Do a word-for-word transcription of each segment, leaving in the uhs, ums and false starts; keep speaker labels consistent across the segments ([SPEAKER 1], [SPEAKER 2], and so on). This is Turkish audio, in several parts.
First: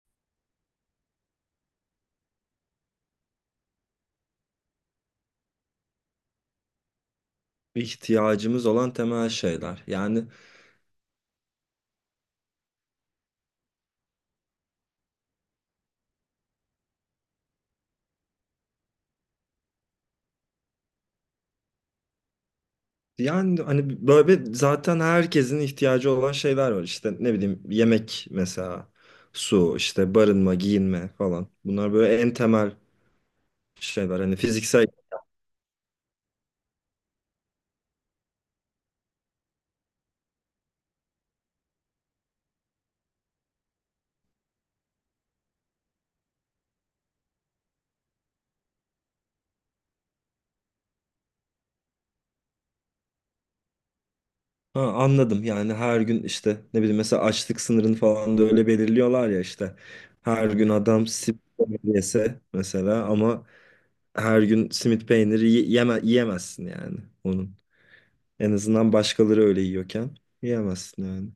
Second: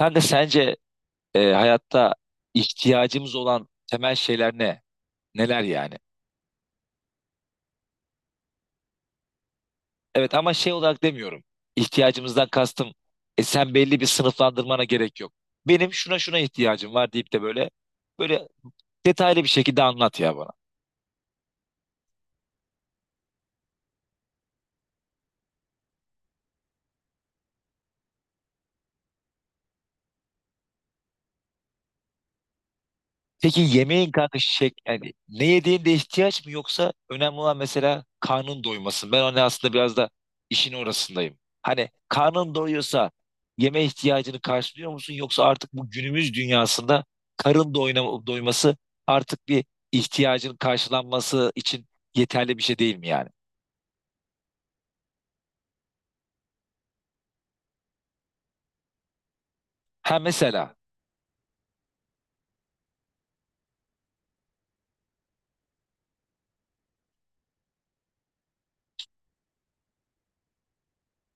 [SPEAKER 1] Sen de sence e, hayatta ihtiyacımız olan temel şeyler ne? Neler yani?
[SPEAKER 2] İhtiyacımız olan temel şeyler. Yani
[SPEAKER 1] Evet ama şey olarak demiyorum. İhtiyacımızdan kastım e, sen belli bir sınıflandırmana gerek yok. Benim şuna şuna ihtiyacım var deyip de böyle böyle detaylı bir şekilde anlat ya bana.
[SPEAKER 2] yani hani böyle zaten herkesin ihtiyacı olan şeyler var. İşte ne bileyim yemek mesela, su, işte barınma, giyinme falan. Bunlar böyle en temel
[SPEAKER 1] Peki yemeğin
[SPEAKER 2] şeyler. Hani
[SPEAKER 1] kanka şey,
[SPEAKER 2] fiziksel.
[SPEAKER 1] yani ne yediğinde ihtiyaç mı yoksa önemli olan mesela karnın doyması. Ben hani aslında biraz da işin orasındayım. Hani karnın doyuyorsa yeme ihtiyacını karşılıyor musun yoksa artık bu günümüz dünyasında karın doyna- doyması artık bir ihtiyacın karşılanması için yeterli bir şey değil mi yani?
[SPEAKER 2] Ha, anladım. Yani her gün işte ne bileyim mesela açlık sınırını falan da öyle belirliyorlar ya işte.
[SPEAKER 1] Ha
[SPEAKER 2] Her gün
[SPEAKER 1] mesela.
[SPEAKER 2] adam simit peynir yese mesela ama her gün simit peyniri yeme yiyemezsin yani onun. En azından başkaları öyle yiyorken yiyemezsin yani.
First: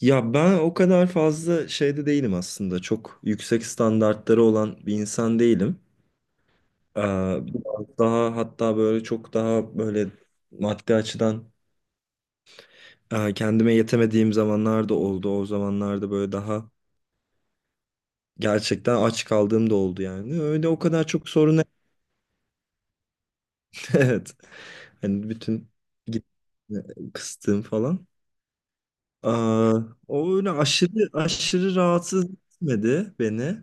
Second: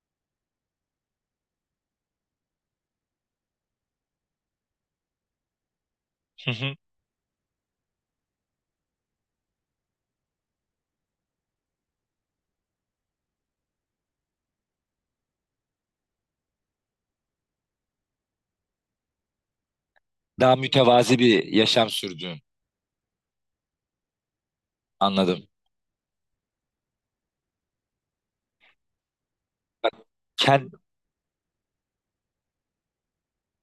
[SPEAKER 2] Ya ben o kadar fazla şeyde değilim aslında. Çok yüksek standartları olan bir insan değilim.
[SPEAKER 1] Hı hı.
[SPEAKER 2] Ee, Biraz daha hatta böyle çok daha böyle maddi açıdan e, kendime yetemediğim zamanlar da oldu. O zamanlarda böyle daha gerçekten aç kaldığım da oldu yani.
[SPEAKER 1] Daha
[SPEAKER 2] Öyle o kadar
[SPEAKER 1] mütevazi
[SPEAKER 2] çok
[SPEAKER 1] bir
[SPEAKER 2] sorun.
[SPEAKER 1] yaşam sürdüğün,
[SPEAKER 2] Evet. Hani
[SPEAKER 1] anladım.
[SPEAKER 2] bütün git- e, kıstığım falan. Aa,
[SPEAKER 1] Bak,
[SPEAKER 2] O öyle
[SPEAKER 1] kend-
[SPEAKER 2] aşırı aşırı rahatsız etmedi beni.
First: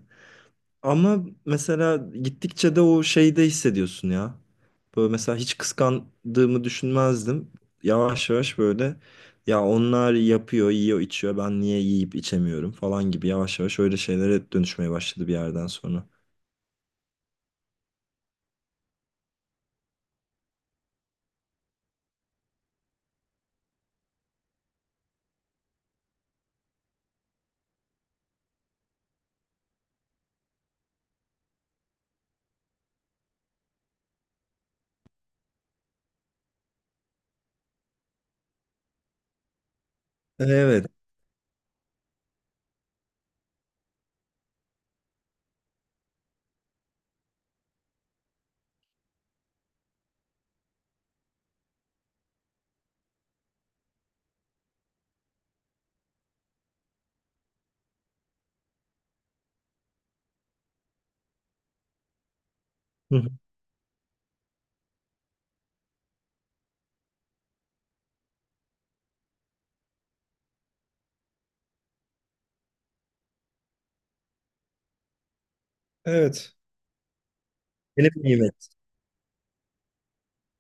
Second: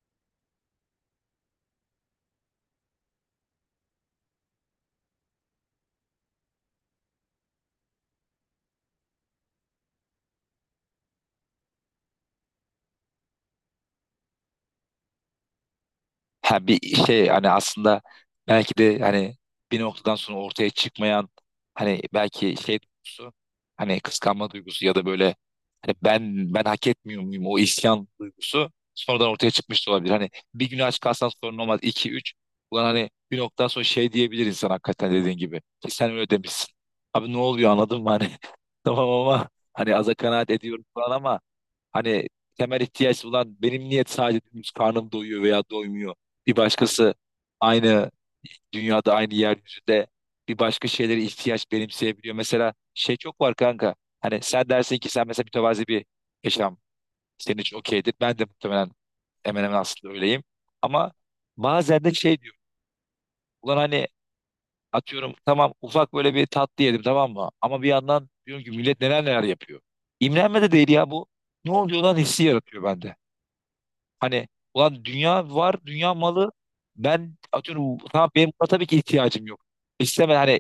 [SPEAKER 2] Ama mesela gittikçe de o şeyi de hissediyorsun ya. Böyle mesela hiç kıskandığımı düşünmezdim. Yavaş yavaş böyle ya onlar yapıyor, yiyor, içiyor. Ben niye yiyip içemiyorum falan gibi yavaş yavaş öyle şeylere dönüşmeye başladı bir yerden sonra.
[SPEAKER 1] ha bir şey, hani aslında belki de hani bir noktadan sonra ortaya çıkmayan hani belki şey duygusu, hani kıskanma duygusu ya da böyle hani ben ben hak etmiyor muyum, o isyan duygusu sonradan ortaya çıkmış da olabilir. Hani bir gün aç kalsan sorun olmaz. İki üç, ulan hani bir noktadan sonra şey diyebilir insan hakikaten dediğin gibi. Ki sen öyle demişsin. Abi ne oluyor anladın mı hani tamam ama hani aza kanaat ediyorum
[SPEAKER 2] Evet.
[SPEAKER 1] falan ama. Hani temel ihtiyaç olan benim niyet sadece dümdüz karnım doyuyor veya doymuyor. Bir başkası aynı dünyada, aynı yeryüzünde bir başka şeylere ihtiyaç benimseyebiliyor. Mesela şey çok var kanka. Hani sen dersin ki sen mesela mütevazi bir yaşam senin için okeydir. Ben de muhtemelen hemen hemen aslında öyleyim. Ama bazen de şey diyorum.
[SPEAKER 2] Hı hı.
[SPEAKER 1] Ulan hani atıyorum, tamam, ufak böyle bir tatlı yedim, tamam mı? Ama bir yandan diyorum ki millet neler neler yapıyor. İmrenme de değil ya bu. Ne oluyor lan hissi yaratıyor bende. Hani ulan dünya var, dünya malı.
[SPEAKER 2] Evet.
[SPEAKER 1] Ben atıyorum,
[SPEAKER 2] Benim
[SPEAKER 1] tamam, benim buna
[SPEAKER 2] nimet.
[SPEAKER 1] tabii ki ihtiyacım yok. İstemem hani,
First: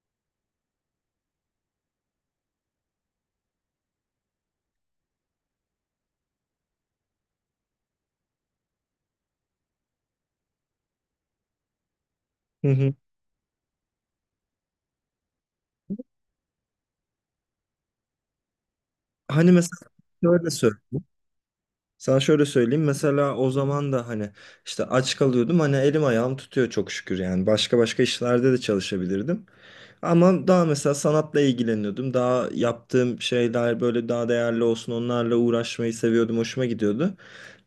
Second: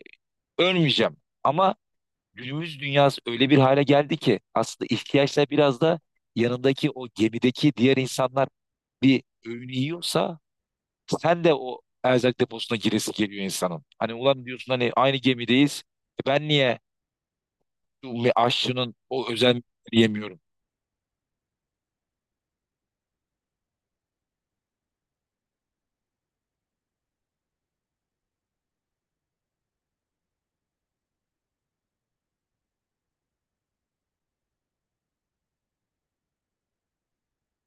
[SPEAKER 1] ölmeyeceğim. Ama günümüz dünyası öyle bir hale geldi ki aslında ihtiyaçlar biraz da yanındaki o gemideki diğer insanlar bir öğün yiyorsa sen de o erzak
[SPEAKER 2] Hı
[SPEAKER 1] deposuna
[SPEAKER 2] hı.
[SPEAKER 1] giresi geliyor insanın. Hani ulan diyorsun, hani aynı gemideyiz. E, Ben niye bu ve aşçının o
[SPEAKER 2] Hani
[SPEAKER 1] özel
[SPEAKER 2] mesela
[SPEAKER 1] yemiyorum?
[SPEAKER 2] şöyle söyle. Sana şöyle söyleyeyim mesela o zaman da hani işte aç kalıyordum, hani elim ayağım tutuyor çok şükür yani başka başka işlerde de çalışabilirdim. Ama daha mesela sanatla ilgileniyordum, daha yaptığım şeyler böyle daha değerli olsun onlarla uğraşmayı seviyordum, hoşuma gidiyordu.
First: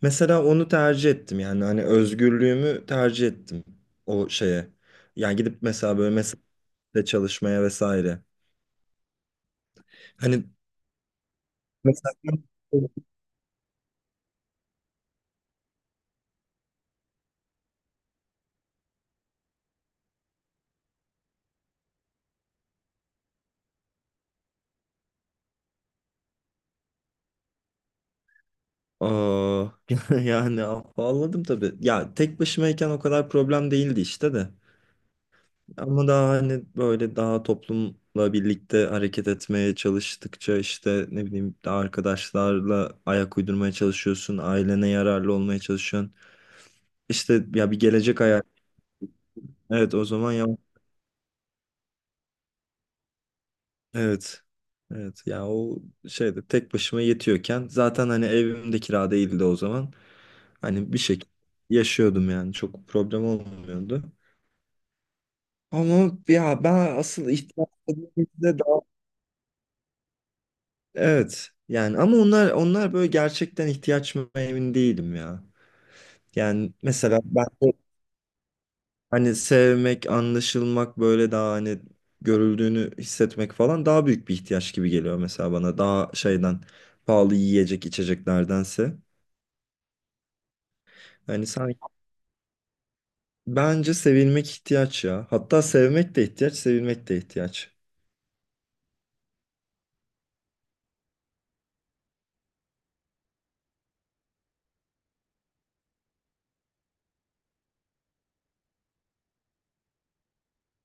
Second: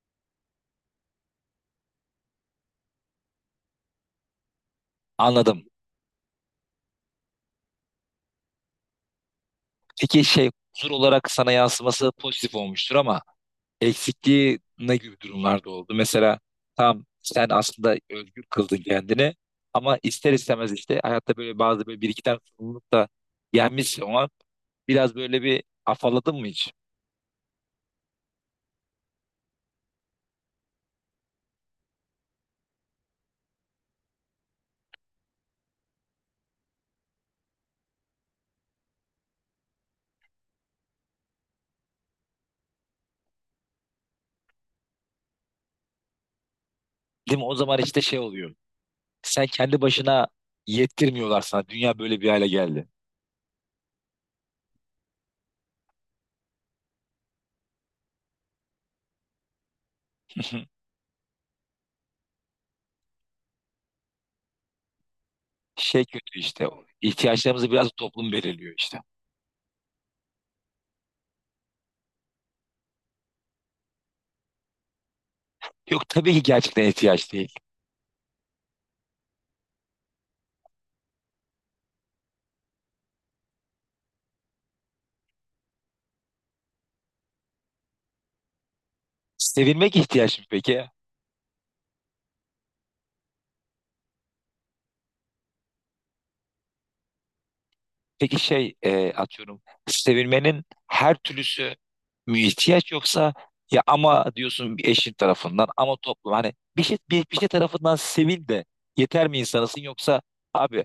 [SPEAKER 2] Mesela onu tercih ettim yani hani özgürlüğümü tercih ettim o şeye. Yani gidip
[SPEAKER 1] Anladım.
[SPEAKER 2] mesela böyle mesela çalışmaya vesaire.
[SPEAKER 1] Peki
[SPEAKER 2] Hani
[SPEAKER 1] şey, huzur olarak sana yansıması
[SPEAKER 2] mesela
[SPEAKER 1] pozitif olmuştur ama eksikliği ne gibi durumlarda oldu? Mesela tam sen aslında özgür kıldın kendini ama ister istemez işte hayatta böyle bazı, böyle bir iki tane sorumluluk da gelmiş ama biraz böyle bir afalladın mı hiç?
[SPEAKER 2] Aa, yani ağladım tabii. Ya tek başımayken o kadar problem değildi işte de. Ama daha hani böyle daha toplumla birlikte hareket etmeye çalıştıkça işte ne bileyim daha arkadaşlarla ayak uydurmaya çalışıyorsun. Ailene yararlı olmaya çalışıyorsun.
[SPEAKER 1] Değil mi?
[SPEAKER 2] İşte
[SPEAKER 1] O
[SPEAKER 2] ya
[SPEAKER 1] zaman
[SPEAKER 2] bir
[SPEAKER 1] işte şey
[SPEAKER 2] gelecek hayal.
[SPEAKER 1] oluyor. Sen kendi
[SPEAKER 2] Evet o
[SPEAKER 1] başına
[SPEAKER 2] zaman ya
[SPEAKER 1] yettirmiyorlar sana. Dünya böyle bir hale geldi.
[SPEAKER 2] evet. Evet ya o şeyde tek başıma yetiyorken zaten hani evimde kira değildi o zaman. Hani bir şekilde yaşıyordum yani çok problem olmuyordu.
[SPEAKER 1] Şey
[SPEAKER 2] Ama
[SPEAKER 1] kötü
[SPEAKER 2] ya
[SPEAKER 1] işte.
[SPEAKER 2] ben asıl ihtiyaç
[SPEAKER 1] İhtiyaçlarımızı biraz toplum
[SPEAKER 2] dediğimizde
[SPEAKER 1] belirliyor
[SPEAKER 2] daha
[SPEAKER 1] işte.
[SPEAKER 2] evet yani, ama onlar onlar böyle gerçekten ihtiyaç mı emin değilim ya.
[SPEAKER 1] Yok tabii ki
[SPEAKER 2] Yani
[SPEAKER 1] gerçekten
[SPEAKER 2] mesela
[SPEAKER 1] ihtiyaç
[SPEAKER 2] ben
[SPEAKER 1] değil.
[SPEAKER 2] de hani sevmek, anlaşılmak böyle daha hani görüldüğünü hissetmek falan daha büyük bir ihtiyaç gibi geliyor mesela bana. Daha şeyden pahalı yiyecek içeceklerdense.
[SPEAKER 1] Sevilmek ihtiyaç mı peki?
[SPEAKER 2] Hani sanki bence sevilmek ihtiyaç ya. Hatta sevmek de ihtiyaç, sevilmek de ihtiyaç.
[SPEAKER 1] Peki şey, e, atıyorum sevilmenin her türlüsü mü ihtiyaç, yoksa ya ama diyorsun bir eşin tarafından ama toplum, hani bir şey, bir, bir şey tarafından sevil de yeter mi insanısın, yoksa abi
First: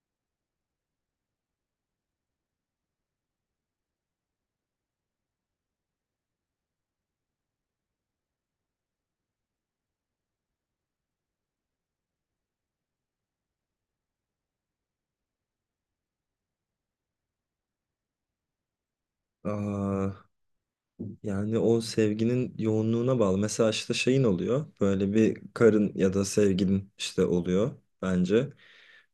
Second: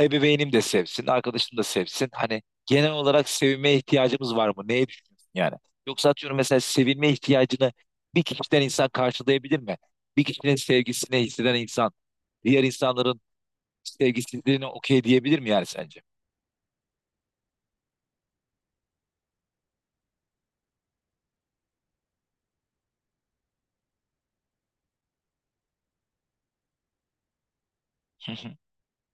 [SPEAKER 1] ebeveynim de sevsin, arkadaşım da sevsin, hani genel olarak sevilmeye ihtiyacımız var mı neye düşünüyorsun yani, yoksa atıyorum mesela sevilme ihtiyacını bir kişiden insan karşılayabilir mi, bir kişinin sevgisini hisseden insan diğer insanların sevgisizliğine okey diyebilir mi yani sence?
[SPEAKER 2] Aa, Yani o sevginin yoğunluğuna bağlı. Mesela işte şeyin oluyor. Böyle bir karın ya da sevgilin işte oluyor bence.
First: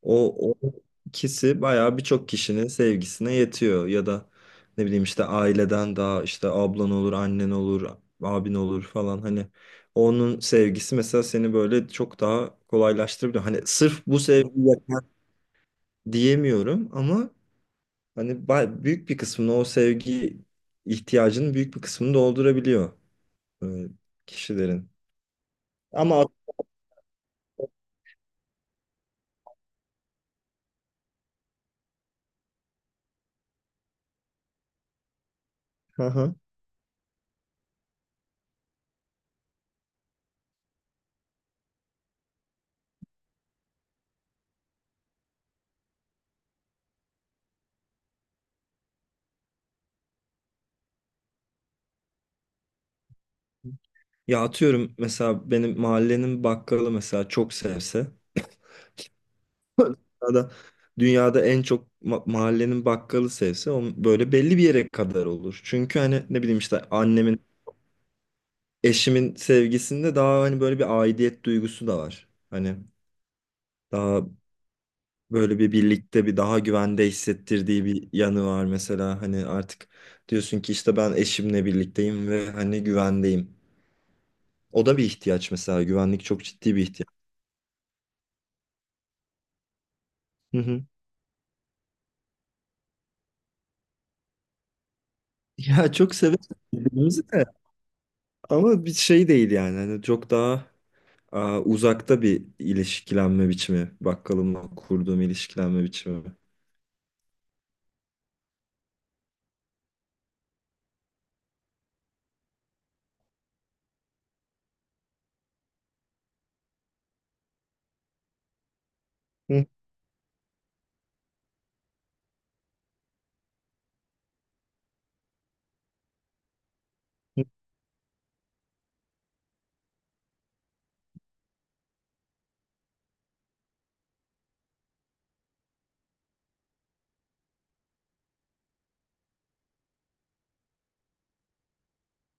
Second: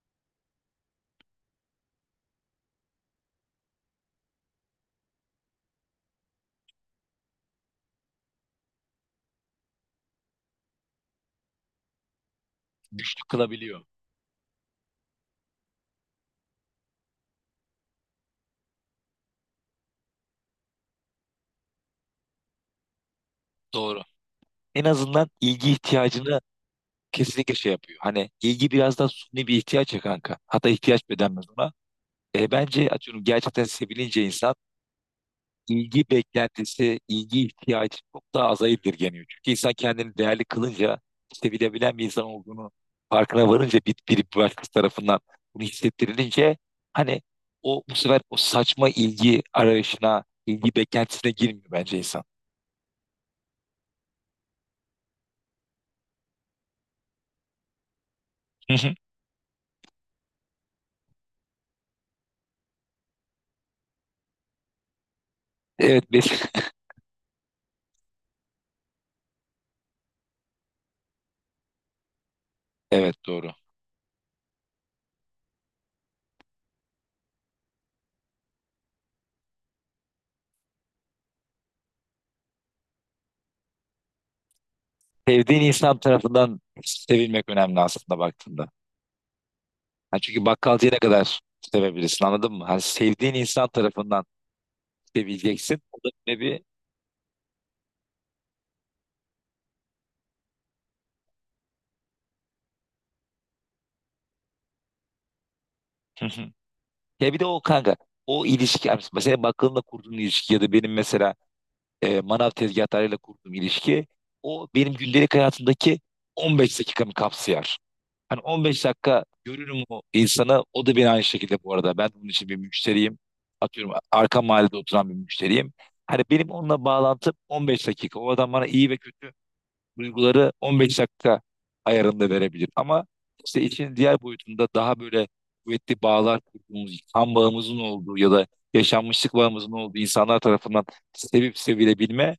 [SPEAKER 2] O, o ikisi bayağı birçok kişinin sevgisine yetiyor. Ya da ne bileyim işte aileden daha işte ablan olur, annen olur, abin olur falan. Hani onun sevgisi mesela seni böyle çok daha
[SPEAKER 1] Güçlü
[SPEAKER 2] kolaylaştırabiliyor. Hani
[SPEAKER 1] kılabiliyor.
[SPEAKER 2] sırf bu sevgi yeter diyemiyorum ama hani ba- büyük bir kısmını o sevgi ihtiyacının büyük bir kısmını doldurabiliyor e,
[SPEAKER 1] Doğru. En
[SPEAKER 2] kişilerin.
[SPEAKER 1] azından ilgi
[SPEAKER 2] Ama at-
[SPEAKER 1] ihtiyacını kesinlikle şey yapıyor. Hani ilgi biraz da suni bir ihtiyaç ya kanka. Hatta ihtiyaç bile denmez ona. E, bence atıyorum gerçekten sevilince insan,
[SPEAKER 2] Hı
[SPEAKER 1] ilgi
[SPEAKER 2] hı.
[SPEAKER 1] beklentisi, ilgi ihtiyacı çok daha aza indirgeniyor. Çünkü insan kendini değerli kılınca, sevilebilen bir insan olduğunu farkına varınca, bir, bir başkası tarafından bunu hissettirilince hani o bu sefer o saçma ilgi arayışına, ilgi beklentisine girmiyor bence insan.
[SPEAKER 2] Ya atıyorum mesela benim mahallenin bakkalı mesela çok sevse dünyada, dünyada en çok ma- mahallenin bakkalı sevse onun böyle belli bir yere kadar olur. Çünkü
[SPEAKER 1] Evet,
[SPEAKER 2] hani ne
[SPEAKER 1] biz-
[SPEAKER 2] bileyim işte annemin, eşimin sevgisinde daha hani böyle bir aidiyet duygusu da var. Hani
[SPEAKER 1] evet doğru.
[SPEAKER 2] daha böyle bir birlikte bir daha güvende hissettirdiği bir yanı var mesela hani artık diyorsun ki işte ben eşimle birlikteyim ve hani güvendeyim. O da bir ihtiyaç
[SPEAKER 1] Sevdiğin
[SPEAKER 2] mesela.
[SPEAKER 1] insan
[SPEAKER 2] Güvenlik çok
[SPEAKER 1] tarafından
[SPEAKER 2] ciddi bir ihtiyaç.
[SPEAKER 1] sevilmek önemli aslında baktığında. Ha çünkü
[SPEAKER 2] Hı hı.
[SPEAKER 1] bakkalcıyı ne kadar sevebilirsin, anladın mı? Hani sevdiğin insan tarafından sevileceksin.
[SPEAKER 2] Ya
[SPEAKER 1] O da
[SPEAKER 2] çok
[SPEAKER 1] ne
[SPEAKER 2] severiz
[SPEAKER 1] bir...
[SPEAKER 2] birbirimizi de ama bir şey değil yani. Hani çok daha aa, uzakta bir ilişkilenme biçimi. Bakkalımla kurduğum ilişkilenme
[SPEAKER 1] Hı
[SPEAKER 2] biçimi.
[SPEAKER 1] hı. Ya bir de o kanka, o ilişki, yani mesela bakkalınla kurduğun ilişki ya da benim mesela e, manav tezgahlarıyla kurduğum ilişki, o benim gündelik hayatımdaki on beş dakikamı kapsıyor. Hani on beş dakika
[SPEAKER 2] Hı
[SPEAKER 1] görürüm o insanı. O da beni aynı şekilde bu arada. Ben bunun için bir müşteriyim. Atıyorum arka mahallede oturan bir müşteriyim. Hani benim onunla bağlantım
[SPEAKER 2] hı.
[SPEAKER 1] on beş dakika. O adam bana iyi ve kötü duyguları on beş dakika ayarında verebilir. Ama işte işin diğer boyutunda daha böyle kuvvetli bağlar kurduğumuz, kan bağımızın olduğu ya da yaşanmışlık bağımızın olduğu insanlar tarafından sevip sevilebilme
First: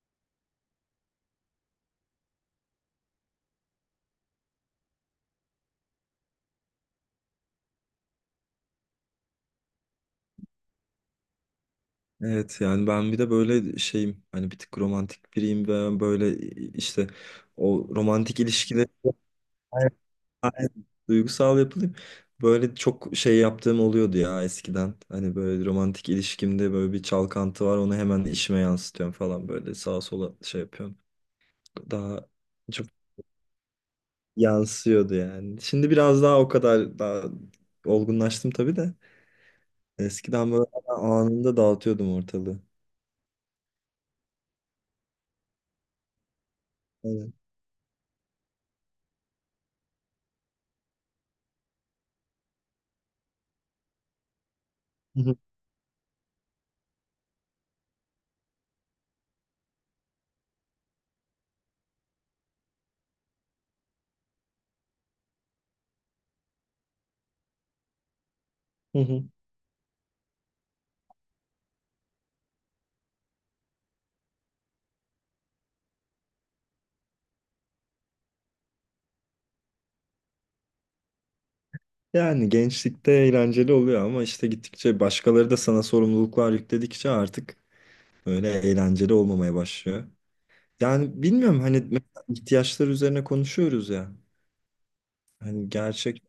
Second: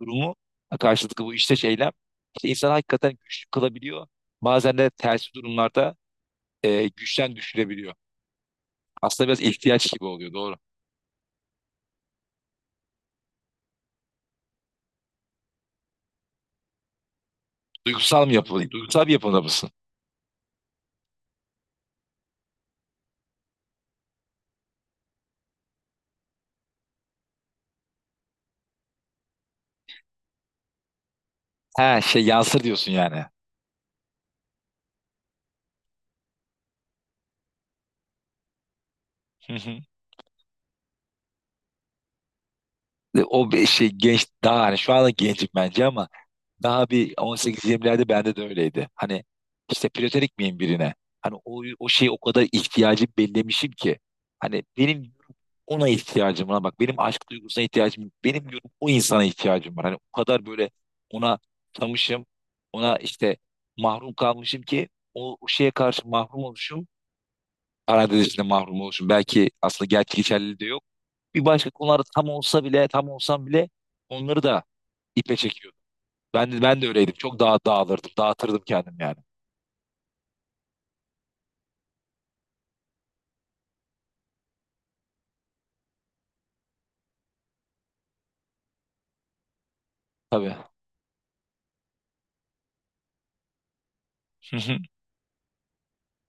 [SPEAKER 1] durumu, karşılıklı bu işte eylem, işte insanı hakikaten güçlü kılabiliyor. Bazen de tersi durumlarda e, güçten düşürebiliyor. Aslında biraz ihtiyaç gibi oluyor, doğru.
[SPEAKER 2] Evet yani ben bir de böyle şeyim, hani bir tık romantik biriyim ve böyle işte o
[SPEAKER 1] Duygusal mı
[SPEAKER 2] romantik
[SPEAKER 1] yapılı?
[SPEAKER 2] ilişkileri.
[SPEAKER 1] Duygusal bir yapıda mısın?
[SPEAKER 2] Aynen. Duygusal yapılayım. Böyle çok şey yaptığım oluyordu ya eskiden. Hani böyle romantik ilişkimde böyle bir çalkantı var. Onu hemen işime yansıtıyorum falan, böyle sağa sola şey yapıyorum.
[SPEAKER 1] He şey
[SPEAKER 2] Daha
[SPEAKER 1] yansır
[SPEAKER 2] çok
[SPEAKER 1] diyorsun yani.
[SPEAKER 2] yansıyordu yani. Şimdi biraz daha o kadar daha olgunlaştım tabii de.
[SPEAKER 1] Hı hı.
[SPEAKER 2] Eskiden böyle anında dağıtıyordum ortalığı.
[SPEAKER 1] E, O bir şey, genç, daha hani şu anda gencim bence ama daha bir
[SPEAKER 2] Aynen.
[SPEAKER 1] on sekiz yirmilerde bende de öyleydi. Hani işte platonik miyim birine? Hani o, o şeyi o kadar ihtiyacım bellemişim ki. Hani benim
[SPEAKER 2] Hı hı.
[SPEAKER 1] ona ihtiyacım var. Bak benim aşk duygusuna ihtiyacım yok. Benim diyorum o insana ihtiyacım var. Hani o kadar böyle ona tanışım, ona işte mahrum kalmışım ki o, o şeye karşı mahrum oluşum. Parantez içinde mahrum
[SPEAKER 2] Hı
[SPEAKER 1] oluşum.
[SPEAKER 2] hı.
[SPEAKER 1] Belki aslında gerçek geçerliliği de yok. Bir başka konularda tam olsa bile tam olsam bile onları da ipe çekiyor. Ben, ben de öyleydim. Çok daha dağılırdım. Dağıtırdım kendim yani.
[SPEAKER 2] Yani gençlikte eğlenceli oluyor ama işte gittikçe başkaları da sana sorumluluklar yükledikçe artık öyle eğlenceli olmamaya başlıyor.
[SPEAKER 1] Tabii.
[SPEAKER 2] Yani bilmiyorum hani mesela ihtiyaçlar üzerine konuşuyoruz ya. Hani gerçek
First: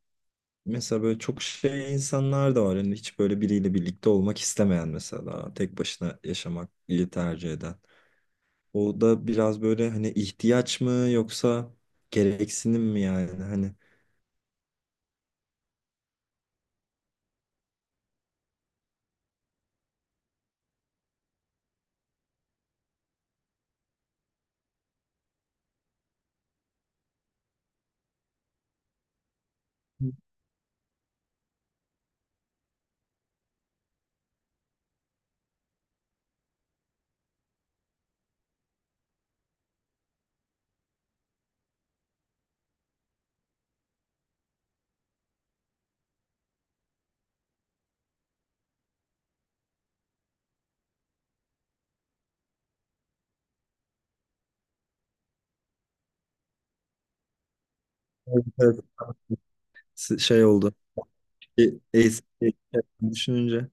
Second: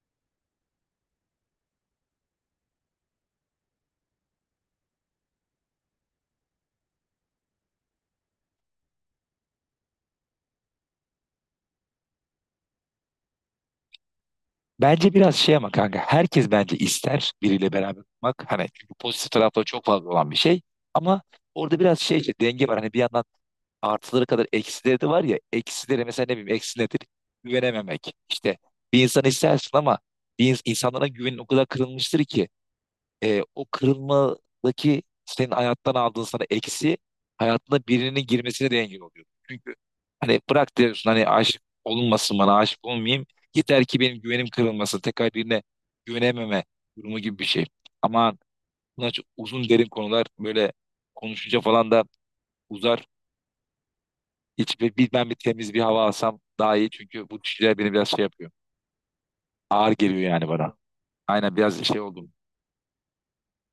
[SPEAKER 2] mesela böyle çok şey insanlar da var. Hani hiç böyle biriyle birlikte olmak istemeyen, mesela tek başına yaşamak iyi tercih eden. O da biraz böyle hani ihtiyaç mı yoksa gereksinim mi yani hani.
[SPEAKER 1] Bence biraz şey ama kanka, herkes bence ister biriyle beraber olmak. Hani çünkü pozitif tarafları çok fazla olan bir şey. Ama orada biraz şey, işte denge var. Hani bir yandan artıları kadar eksileri de var ya. Eksileri mesela, ne bileyim, eksi nedir? Güvenememek. İşte bir insan istersin ama bir ins- insanlara güvenin o kadar kırılmıştır ki. e, o kırılmadaki senin hayattan aldığın sana eksi, hayatına birinin girmesine de engel oluyor. Çünkü hani bırak diyorsun, hani aşık olunmasın, bana aşık olmayayım. Yeter ki benim güvenim kırılmasın. Tekrar birine güvenememe durumu gibi bir şey. Ama bunlar çok uzun derin konular, böyle konuşunca falan da uzar. Hiç bir, bir- ben bir temiz bir hava alsam daha iyi. Çünkü bu düşünceler beni biraz şey
[SPEAKER 2] Evet,
[SPEAKER 1] yapıyor.
[SPEAKER 2] evet.
[SPEAKER 1] Ağır
[SPEAKER 2] S-
[SPEAKER 1] geliyor
[SPEAKER 2] şey
[SPEAKER 1] yani
[SPEAKER 2] oldu.
[SPEAKER 1] bana. Aynen,
[SPEAKER 2] E-
[SPEAKER 1] biraz şey oldum.
[SPEAKER 2] Eski düşününce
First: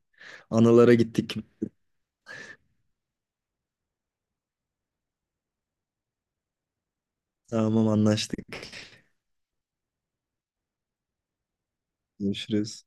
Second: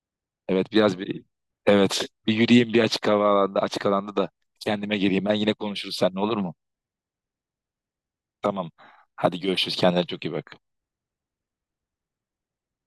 [SPEAKER 1] Evet
[SPEAKER 2] analara
[SPEAKER 1] biraz bir
[SPEAKER 2] gittik.
[SPEAKER 1] evet bir yürüyeyim, bir açık hava alanda, açık alanda da kendime geleyim. Ben yine konuşuruz seninle, olur mu?
[SPEAKER 2] Tamam, anlaştık.
[SPEAKER 1] Tamam. Hadi görüşürüz. Kendine çok iyi bak.
[SPEAKER 2] Görüşürüz.